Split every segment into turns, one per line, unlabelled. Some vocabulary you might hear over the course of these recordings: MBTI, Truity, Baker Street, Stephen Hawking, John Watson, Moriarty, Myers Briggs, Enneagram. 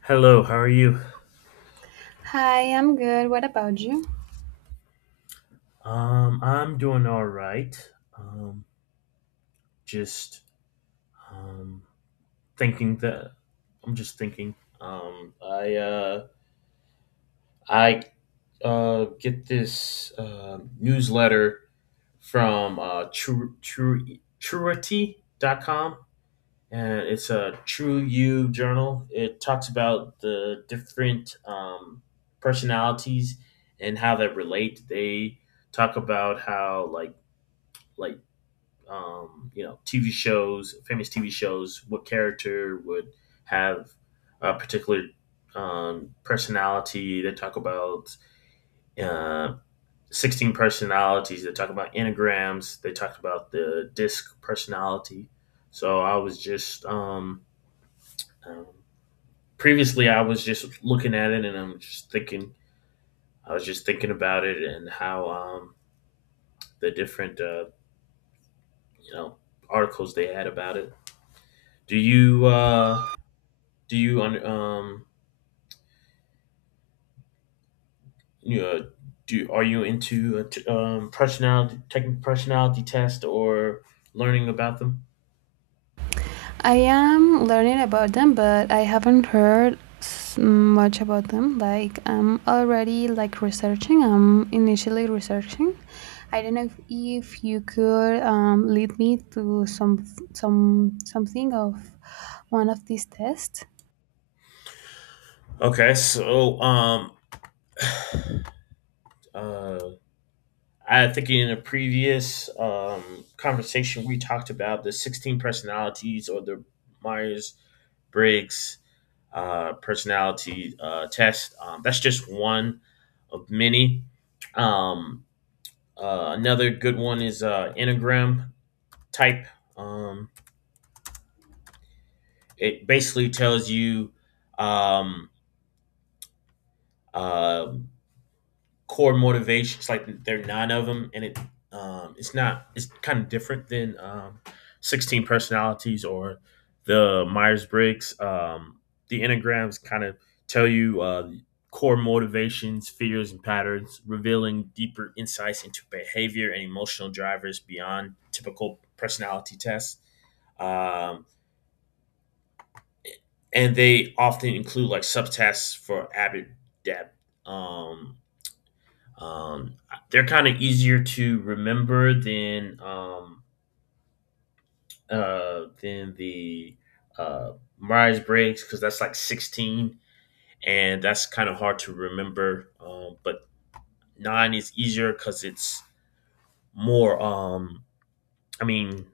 Hello, how are you?
Hi, I'm good. What about you?
I'm doing all right. Um, just um, thinking that I'm just thinking. Um, I uh, I get this newsletter from Truity.com, and it's a True You journal. It talks about the different personalities and how they relate. They talk about how like TV shows, famous TV shows, what character would have a particular personality. They talk about uh, 16 personalities. They talk about enneagrams. They talked about the disc personality. So I was um, previously, I was just looking at it and I'm just thinking, I was just thinking about it and how the different you know, articles they had about it. Do you, uh, Do you know, are you into personality, taking personality test or learning about them?
I am learning about them, but I haven't heard much about them. Like, I'm already like researching. I'm initially researching. I don't know if you could lead me to some something of one of these tests.
Okay, so uh I think in a previous conversation we talked about the 16 personalities or the Myers Briggs personality test. That's just one of many. Um, another good one is Enneagram type. Um, it basically tells you um, uh, core motivations. Like there are nine of them, and it it's not it's kind of different than 16 personalities or the Myers Briggs. The enneagrams kind of tell you core motivations, fears, and patterns, revealing deeper insights into behavior and emotional drivers beyond typical personality tests. Um, and they often include like subtasks for AbDab. Um, um, they're kind of easier to remember than the uh, Myers Briggs because that's like 16, and that's kind of hard to remember. But nine is easier because it's more. I mean,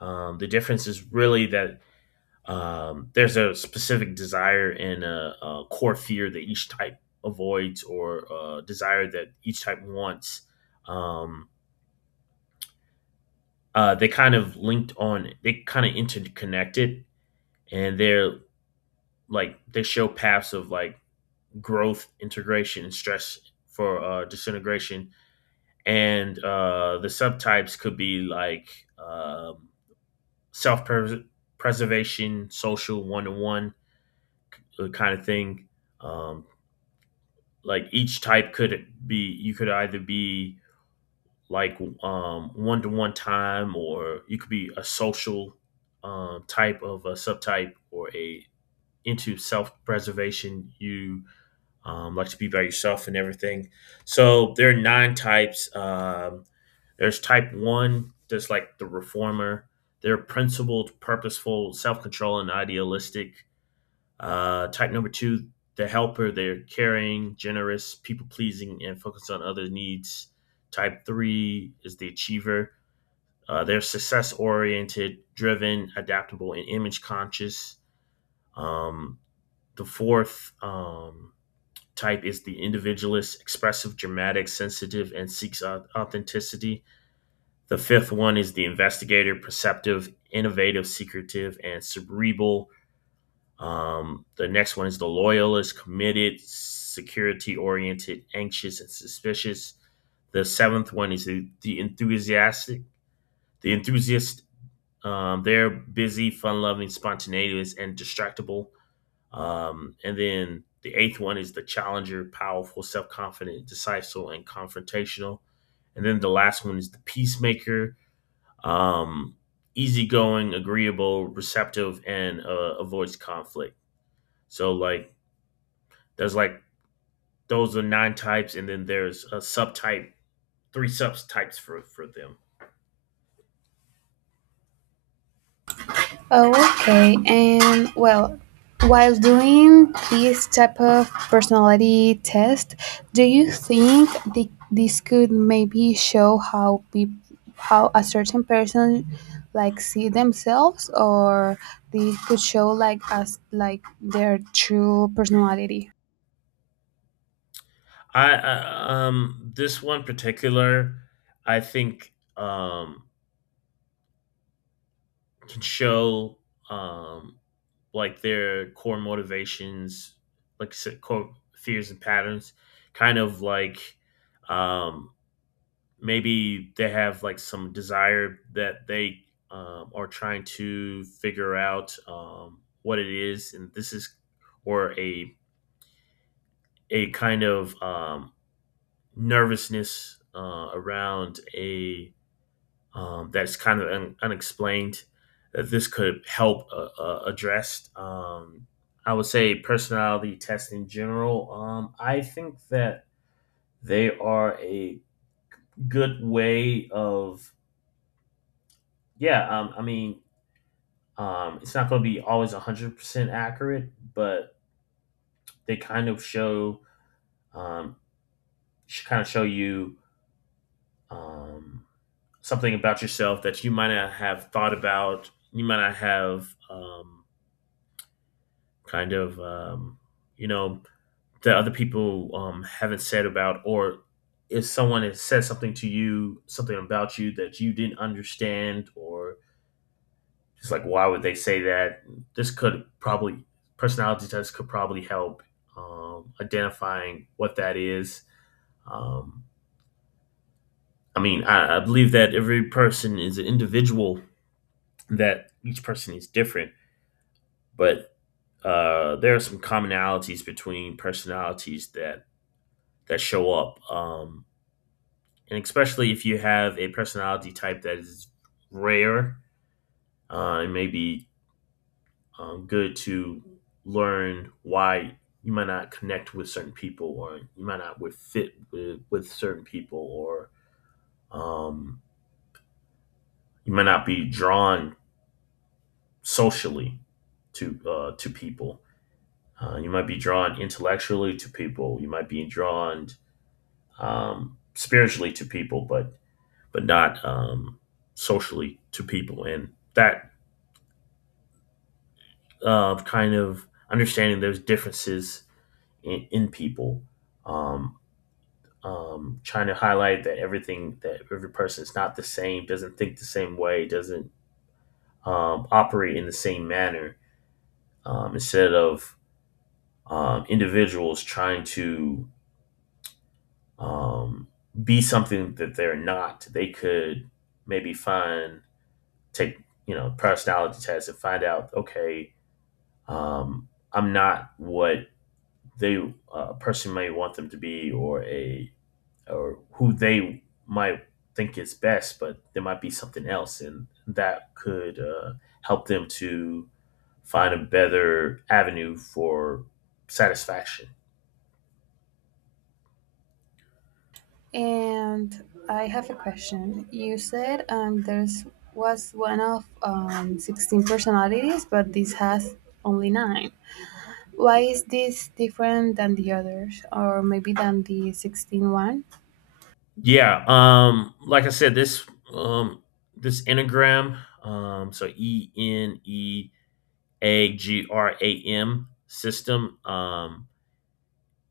the difference is really that there's a specific desire and a core fear that each type avoids, or a desire that each type wants. Um, they kind of linked on, they kind of interconnected, and they're like they show paths of like growth, integration, and stress for disintegration. And the subtypes could be like um self preservation, social, one to one kind of thing. um, like each type could be, you could either be like one to one time, or you could be a social type of a subtype, or a into self preservation, you like to be by yourself and everything. So there are nine types. There's type one, that's like the reformer. They're principled, purposeful, self-control, and idealistic. Uh, type number two, the helper. They're caring, generous, people pleasing, and focused on other needs. Type three is the achiever. They're success oriented, driven, adaptable, and image conscious. Um, the fourth type is the individualist, expressive, dramatic, sensitive, and seeks authenticity. The fifth one is the investigator, perceptive, innovative, secretive, and cerebral. The next one is the loyalist, committed, security oriented, anxious, and suspicious. The seventh one is the enthusiast. They're busy, fun loving, spontaneous, and distractible. And then the eighth one is the challenger, powerful, self confident, decisive, and confrontational. And then the last one is the peacemaker, um, easygoing, agreeable, receptive, and avoids conflict. So, like, those are nine types, and then there's a subtype, three subtypes for them.
Oh, okay. And well, while doing this type of personality test, do you think this could maybe show how peop how a certain person like see themselves, or they could show like us like their true personality?
I This one particular, I think can show um like their core motivations, like I said, core fears and patterns, kind of like um maybe they have like some desire that they are trying to figure out what it is, and this is, or a kind of nervousness around a that's kind of unexplained, that this could help address. I would say personality tests in general. I think that they are a good way of, yeah. I mean, it's not going to be always 100% accurate, but they kind of show um, kind of show you um, something about yourself that you might not have thought about. You might not have, kind of, um, you know, that other people haven't said about, or if someone has said something to you, something about you that you didn't understand, or just like, why would they say that? This could probably, Personality tests could probably help identifying what that is. Um, I mean, I believe that every person is an individual, that each person is different, but there are some commonalities between personalities that show up, and especially if you have a personality type that is rare, it may be good to learn why you might not connect with certain people, or you might not would fit with certain people, or um, you might not be drawn socially to people. You might be drawn intellectually to people. You might be drawn spiritually to people, but not socially to people, and that kind of, understanding there's differences in people. Um, Trying to highlight that everything, that every person is not the same, doesn't think the same way, doesn't operate in the same manner. Instead of individuals trying to um, be something that they're not, they could maybe find, take, personality tests, and find out, okay, um, I'm not what they, a person may want them to be, or a or who they might think is best, but there might be something else, and that could help them to find a better avenue for satisfaction.
And I have a question. You said there's was one of 16 personalities, but this has only nine. Why is this different than the others, or maybe than the 16 one?
Yeah. Like I said, this um, this enneagram, so ENE AGRAM system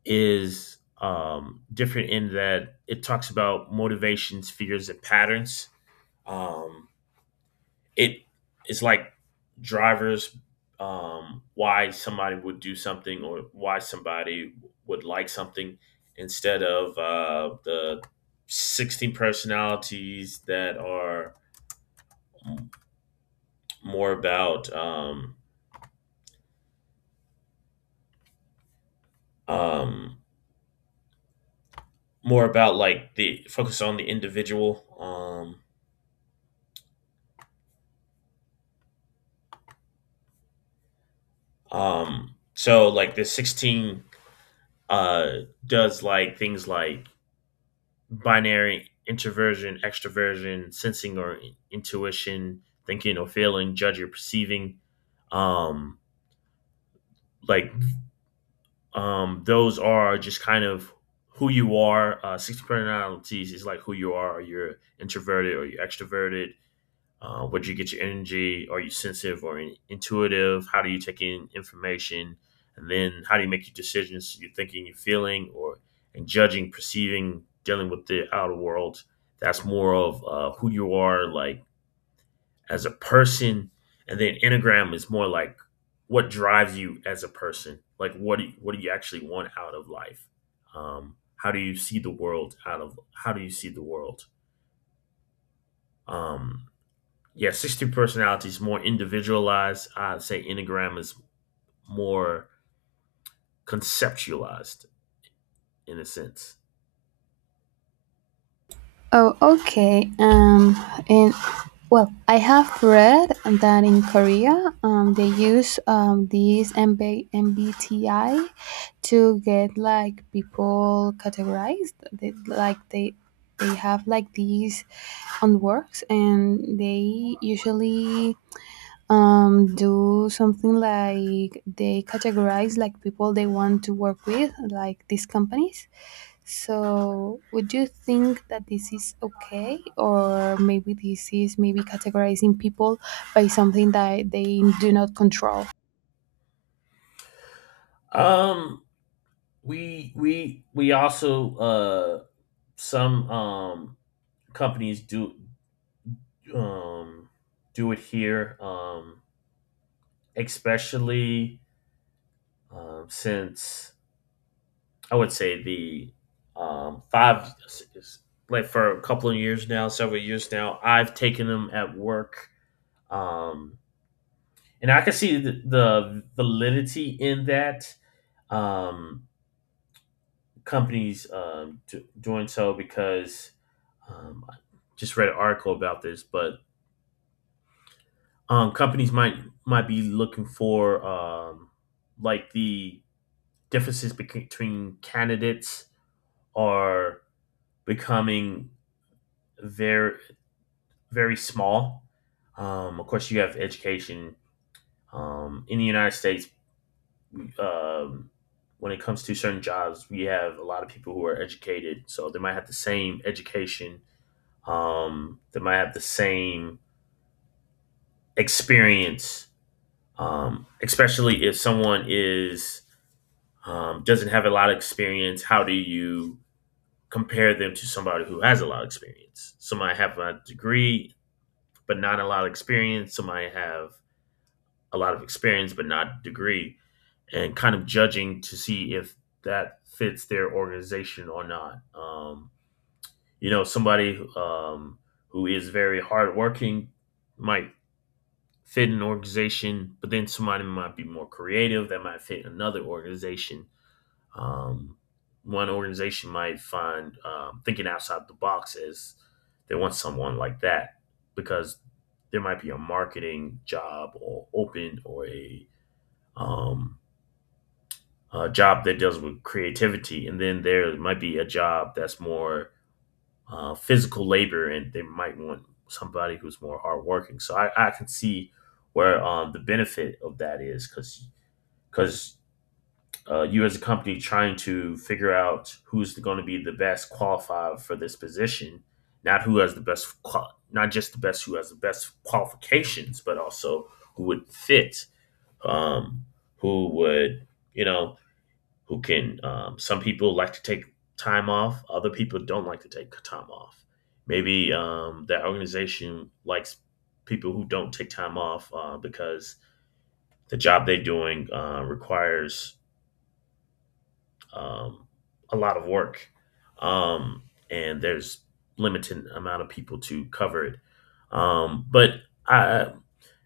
is different in that it talks about motivations, fears, and patterns. Um, it is like drivers, why somebody would do something, or why somebody would like something, instead of the 16 personalities that are more about um, um, more about like the focus on the individual. So like the 16 uh, does like things like binary introversion, extroversion, sensing or intuition, thinking or feeling, judging or perceiving. Um, like those are just kind of who you are. Six personalities is like who you are. You're introverted or you're extroverted. Where do you get your energy? Are you sensitive or intuitive? How do you take in information? And then how do you make your decisions? You're thinking, you're feeling, or and judging, perceiving, dealing with the outer world. That's more of who you are, like as a person. And then Enneagram is more like what drives you as a person. Like what do you actually want out of life? How do you see the world, out of how do you see the world? Um, yeah, 62 personality is more individualized. I'd say Enneagram is more conceptualized in a sense.
Oh, okay. And well, I have read that in Korea, they use these MBMBTI to get like people categorized. They have like these on works, and they usually do something like they categorize like people they want to work with like these companies. So would you think that this is okay, or maybe this is maybe categorizing people by something that they do not control?
Um, we also some companies do um do it here especially since I would say the five, like for a couple of years now, several years now, I've taken them at work, um and I can see the validity in that, um, companies doing so, because I just read an article about this, but companies might be looking for like the differences between candidates are becoming very very small. Of course, you have education in the United States. um, when it comes to certain jobs, we have a lot of people who are educated, so they might have the same education, they might have the same experience, especially if someone is doesn't have a lot of experience. How do you compare them to somebody who has a lot of experience? Some might have a degree but not a lot of experience. Some might have a lot of experience but not a degree. And kind of judging to see if that fits their organization or not. You know, somebody who is very hardworking might fit an organization, but then somebody might be more creative, that might fit another organization. Um, one organization might find thinking outside the box as, they want someone like that because there might be a marketing job or open, or um, a job that deals with creativity, and then there might be a job that's more physical labor, and they might want somebody who's more hardworking. So I can see where the benefit of that is because you as a company trying to figure out who's going to be the best qualified for this position, not who has the best, not just the best who has the best qualifications, but also who would fit, um, who would you know who can some people like to take time off, other people don't like to take time off. Maybe that organization likes people who don't take time off, because the job they're doing requires um, a lot of work, um, and there's limited amount of people to cover it. But I,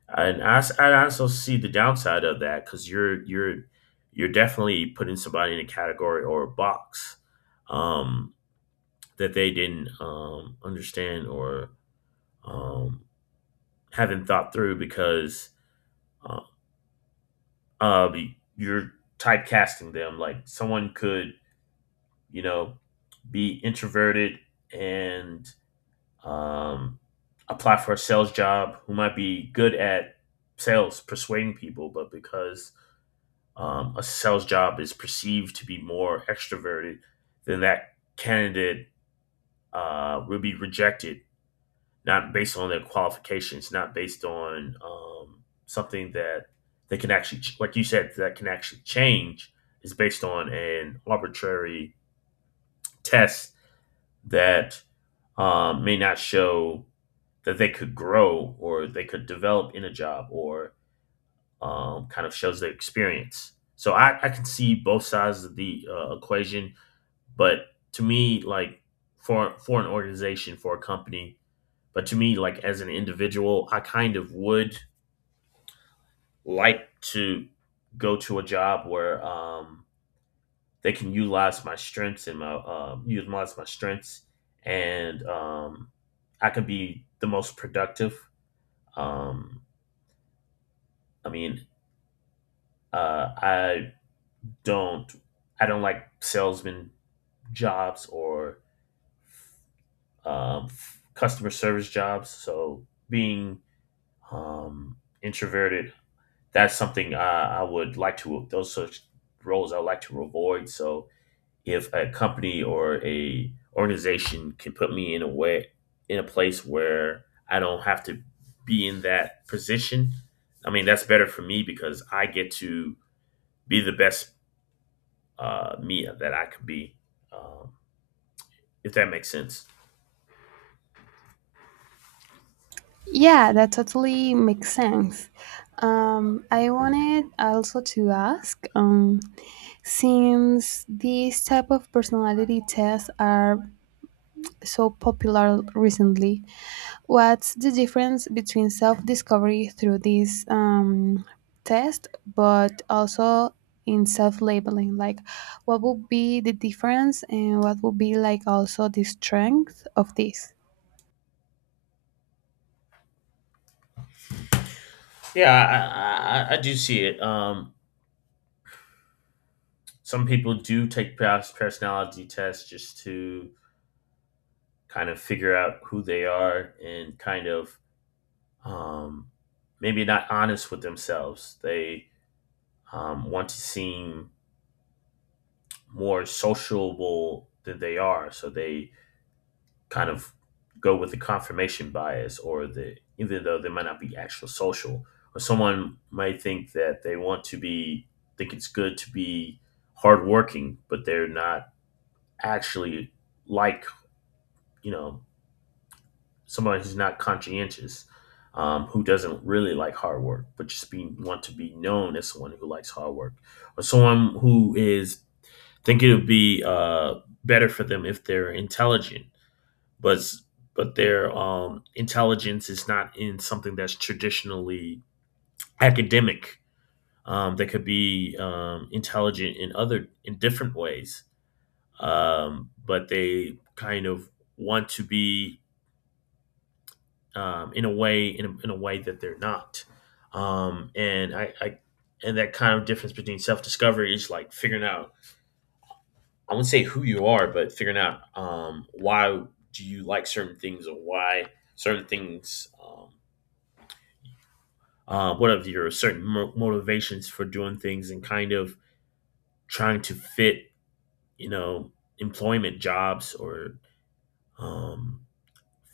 and I, s- I also see the downside of that because you're you're definitely putting somebody in a category or a box um, that they didn't understand or um, haven't thought through because uh, you're typecasting them. Like someone could you know be introverted and um, apply for a sales job, who might be good at sales, persuading people, but because a sales job is perceived to be more extroverted, then that candidate will be rejected, not based on their qualifications, not based on something that they can actually, like you said, that can actually change, is based on an arbitrary test that may not show that they could grow or they could develop in a job, or kind of shows their experience. So I can see both sides of the equation. But to me, like, for an organization, for a company, but to me, like as an individual, I kind of would like to go to a job where they can utilize my strengths and my and I can be the most productive. Um, I mean, uh, I don't I don't like salesman jobs or customer service jobs. So being um, introverted. That's something I would like to. Those such roles I would like to avoid. So if a company or a organization can put me in a way, in a place where I don't have to be in that position, I mean that's better for me because I get to be the best me that I can be. Um, if that makes sense.
Yeah, that totally makes sense. I wanted also to ask, since these type of personality tests are so popular recently, what's the difference between self discovery through this test, but also in self labeling? Like, what would be the difference, and what would be like also the strength of this?
Yeah, I do see it. Some people do take personality tests just to kind of figure out who they are, and kind of um, maybe not honest with themselves. They want to seem more sociable than they are, so they kind of go with the confirmation bias, or the even though they might not be actual social, or someone might think that they want to be, think it's good to be hardworking, but they're not actually, like, you know somebody who's not conscientious, who doesn't really like hard work, but just be want to be known as someone who likes hard work, or someone who is, think it would be better for them if they're intelligent, but their intelligence is not in something that's traditionally academic. They could be intelligent in other, in different ways, but they kind of want to be in a way, in a way that they're not. And I And that kind of difference between self-discovery is like figuring out, I wouldn't say who you are, but figuring out why do you like certain things, or why certain things what are your certain motivations for doing things, and kind of trying to fit, you know employment jobs or um,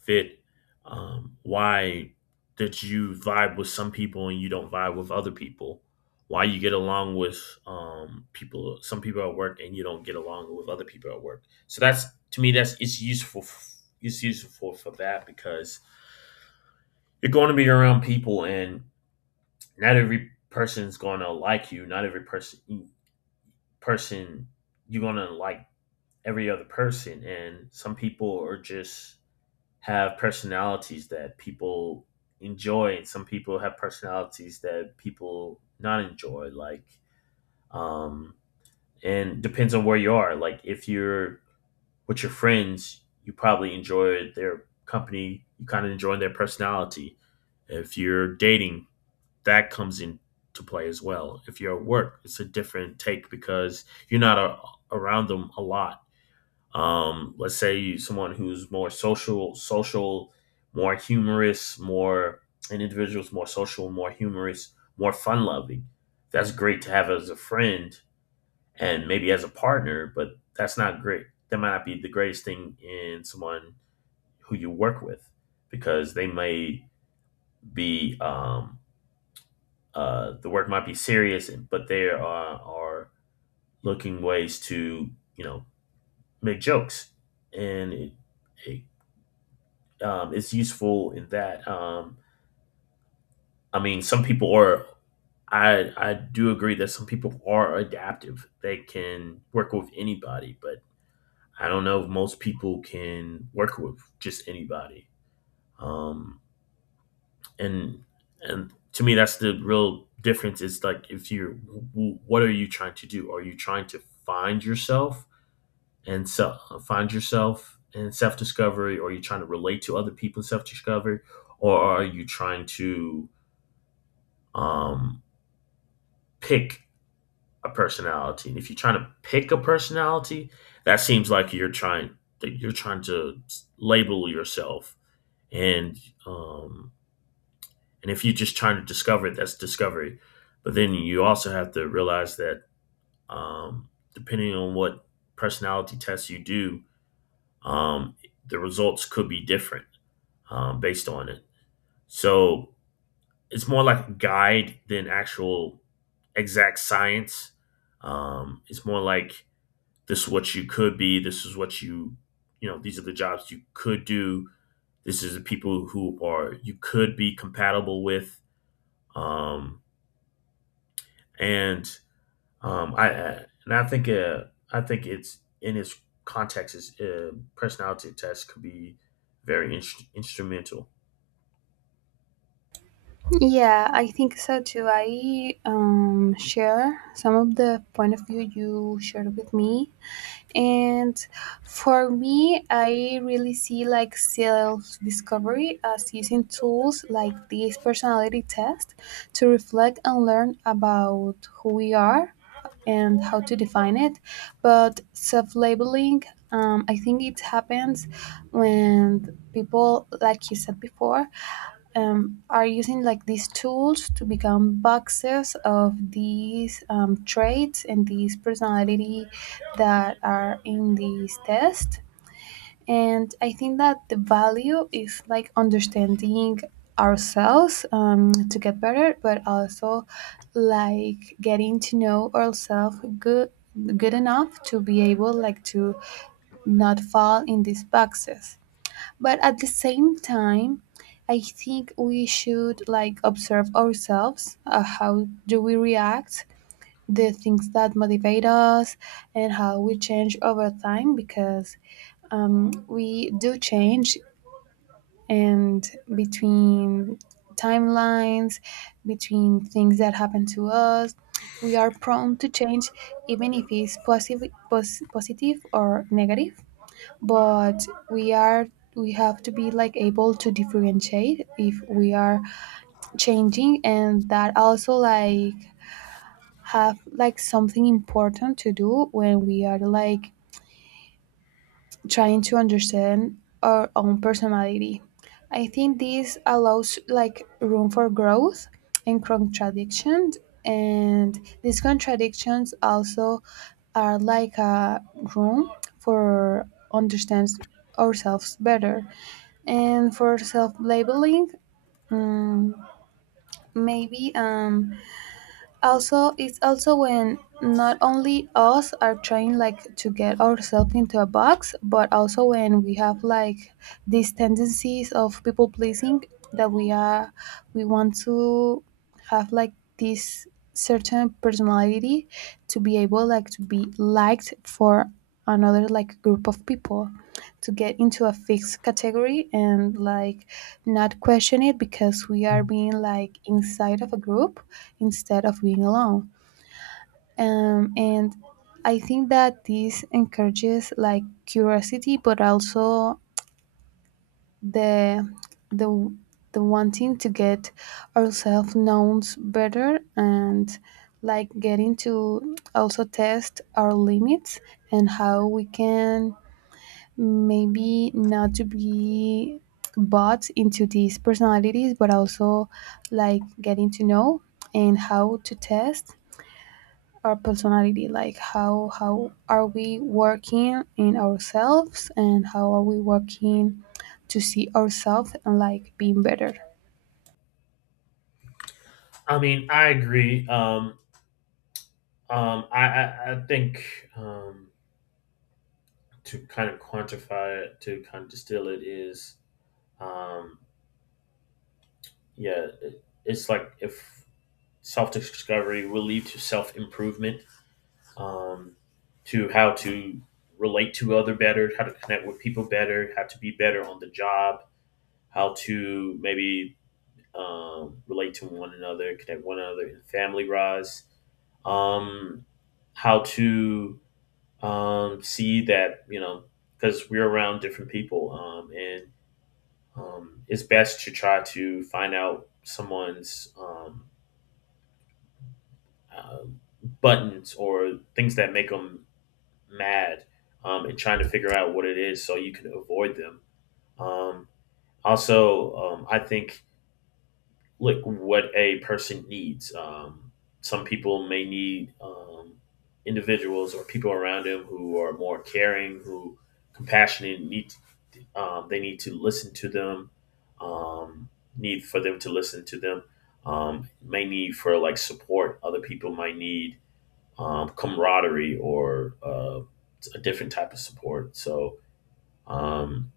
fit? Why that you vibe with some people and you don't vibe with other people? Why you get along with people, some people at work, and you don't get along with other people at work? So that's, to me, that's, it's useful. It's useful for that because you're going to be around people, and not every person's going to like you. Not every person you're going to like every other person, and some people are just have personalities that people enjoy, and some people have personalities that people not enjoy, like, um and depends on where you are. Like if you're with your friends, you probably enjoy their company, you kind of enjoy their personality. If you're dating, that comes into play as well. If you're at work, it's a different take because you're not a, around them a lot. Let's say someone who's more social, more humorous, more, an individual's more social, more humorous, more fun loving, that's great to have as a friend and maybe as a partner, but that's not great, that might not be the greatest thing in someone who you work with, because they may be the work might be serious, but they are looking ways to, you know make jokes. And it it's useful in that. I mean, some people are. I do agree that some people are adaptive. They can work with anybody, but I don't know if most people can work with just anybody. Um, and and to me, that's the real difference. Is like, if you are, what are you trying to do? Are you trying to find yourself and self, find yourself and self discovery, or are you trying to relate to other people in self discovery, or are you trying to um, pick a personality? And if you're trying to pick a personality, that seems like you're trying that you're trying to label yourself. And um, and if you're just trying to discover it, that's discovery. But then you also have to realize that um, depending on what personality tests you do, um, the results could be different based on it. So it's more like a guide than actual exact science. It's more like, this is what you could be. This is what you know, these are the jobs you could do. This is the people who are you could be compatible with. Um, and and I think it's in its context, is personality test could be very instrumental.
Yeah, I think so too. I share some of the point of view you shared with me. And for me, I really see like self discovery as using tools like this personality test to reflect and learn about who we are and how to define it. But self labeling, I think it happens when people, like you said before, are using like these tools to become boxes of these traits and these personality that are in these tests. And I think that the value is like understanding ourselves, to get better, but also like getting to know ourselves good good enough to be able like to not fall in these boxes, but at the same time I think we should like observe ourselves, how do we react, the things that motivate us, and how we change over time because we do change, and between timelines, between things that happen to us, we are prone to change, even if it's positive or negative. But we are, we have to be like able to differentiate if we are changing, and that also like have like something important to do when we are like trying to understand our own personality. I think this allows like room for growth and contradictions, and these contradictions also are like a room for understand ourselves better. And for self-labeling, mm, maybe also it's also when not only us are trying like to get ourselves into a box, but also when we have like these tendencies of people pleasing, that we are, we want to have like this certain personality to be able like to be liked for another like group of people, to get into a fixed category, and like not question it because we are being like inside of a group instead of being alone. And I think that this encourages like curiosity, but also the the the wanting to get ourselves known better, and like getting to also test our limits and how we can maybe not to be bought into these personalities, but also like getting to know and how to test our personality, like how are we working in ourselves and how are we working to see ourselves and like being better.
I mean, I agree. I think um, to kind of quantify it, to kind of distill it is, um, yeah, it's like if self discovery will lead to self improvement, um, to how to relate to other better, how to connect with people better, how to be better on the job, how to maybe relate to one another, connect one another in family rise, um, how to see that, you know, because we're around different people and it's best to try to find out someone's uh, buttons or things that make them mad, and trying to figure out what it is so you can avoid them. Um, Also, I think look what a person needs. Some people may need individuals or people around them who are more caring, who compassionate, need, they need to listen to them. Um, Need for them to listen to them. May need for like support. Other people might need camaraderie or a different type of support. So um,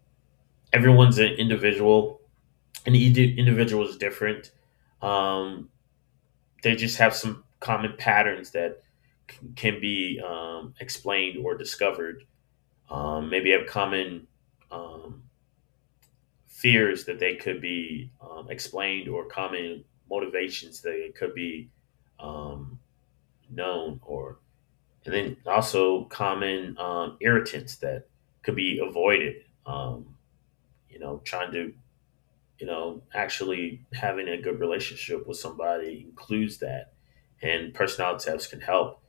everyone's an individual, and each individual is different. Um, they just have some common patterns that can be explained or discovered. Maybe have common um, fears that they could be explained, or common motivations that it could be um, known, or, and then also common irritants that could be avoided. um, Trying to, you know, actually having a good relationship with somebody includes that, and personality tests can help.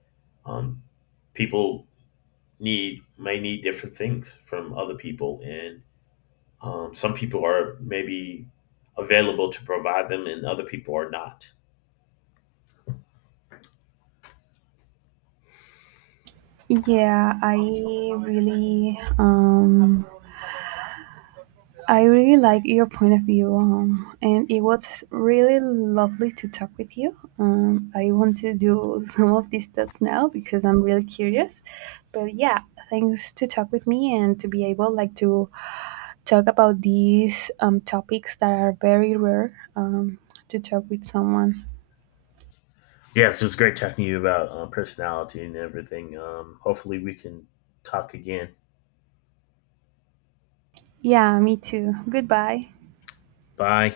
um, People need, may need different things from other people. And some people are maybe available to provide them, and other people are not.
Yeah, really um I really like your point of view, and it was really lovely to talk with you. I want to do some of these tests now because I'm really curious. But yeah, thanks to talk with me and to be able like to talk about these topics that are very rare to talk with someone.
Yeah, so it's great talking to you about personality and everything. Hopefully, we can talk again.
Yeah, me too. Goodbye.
Bye.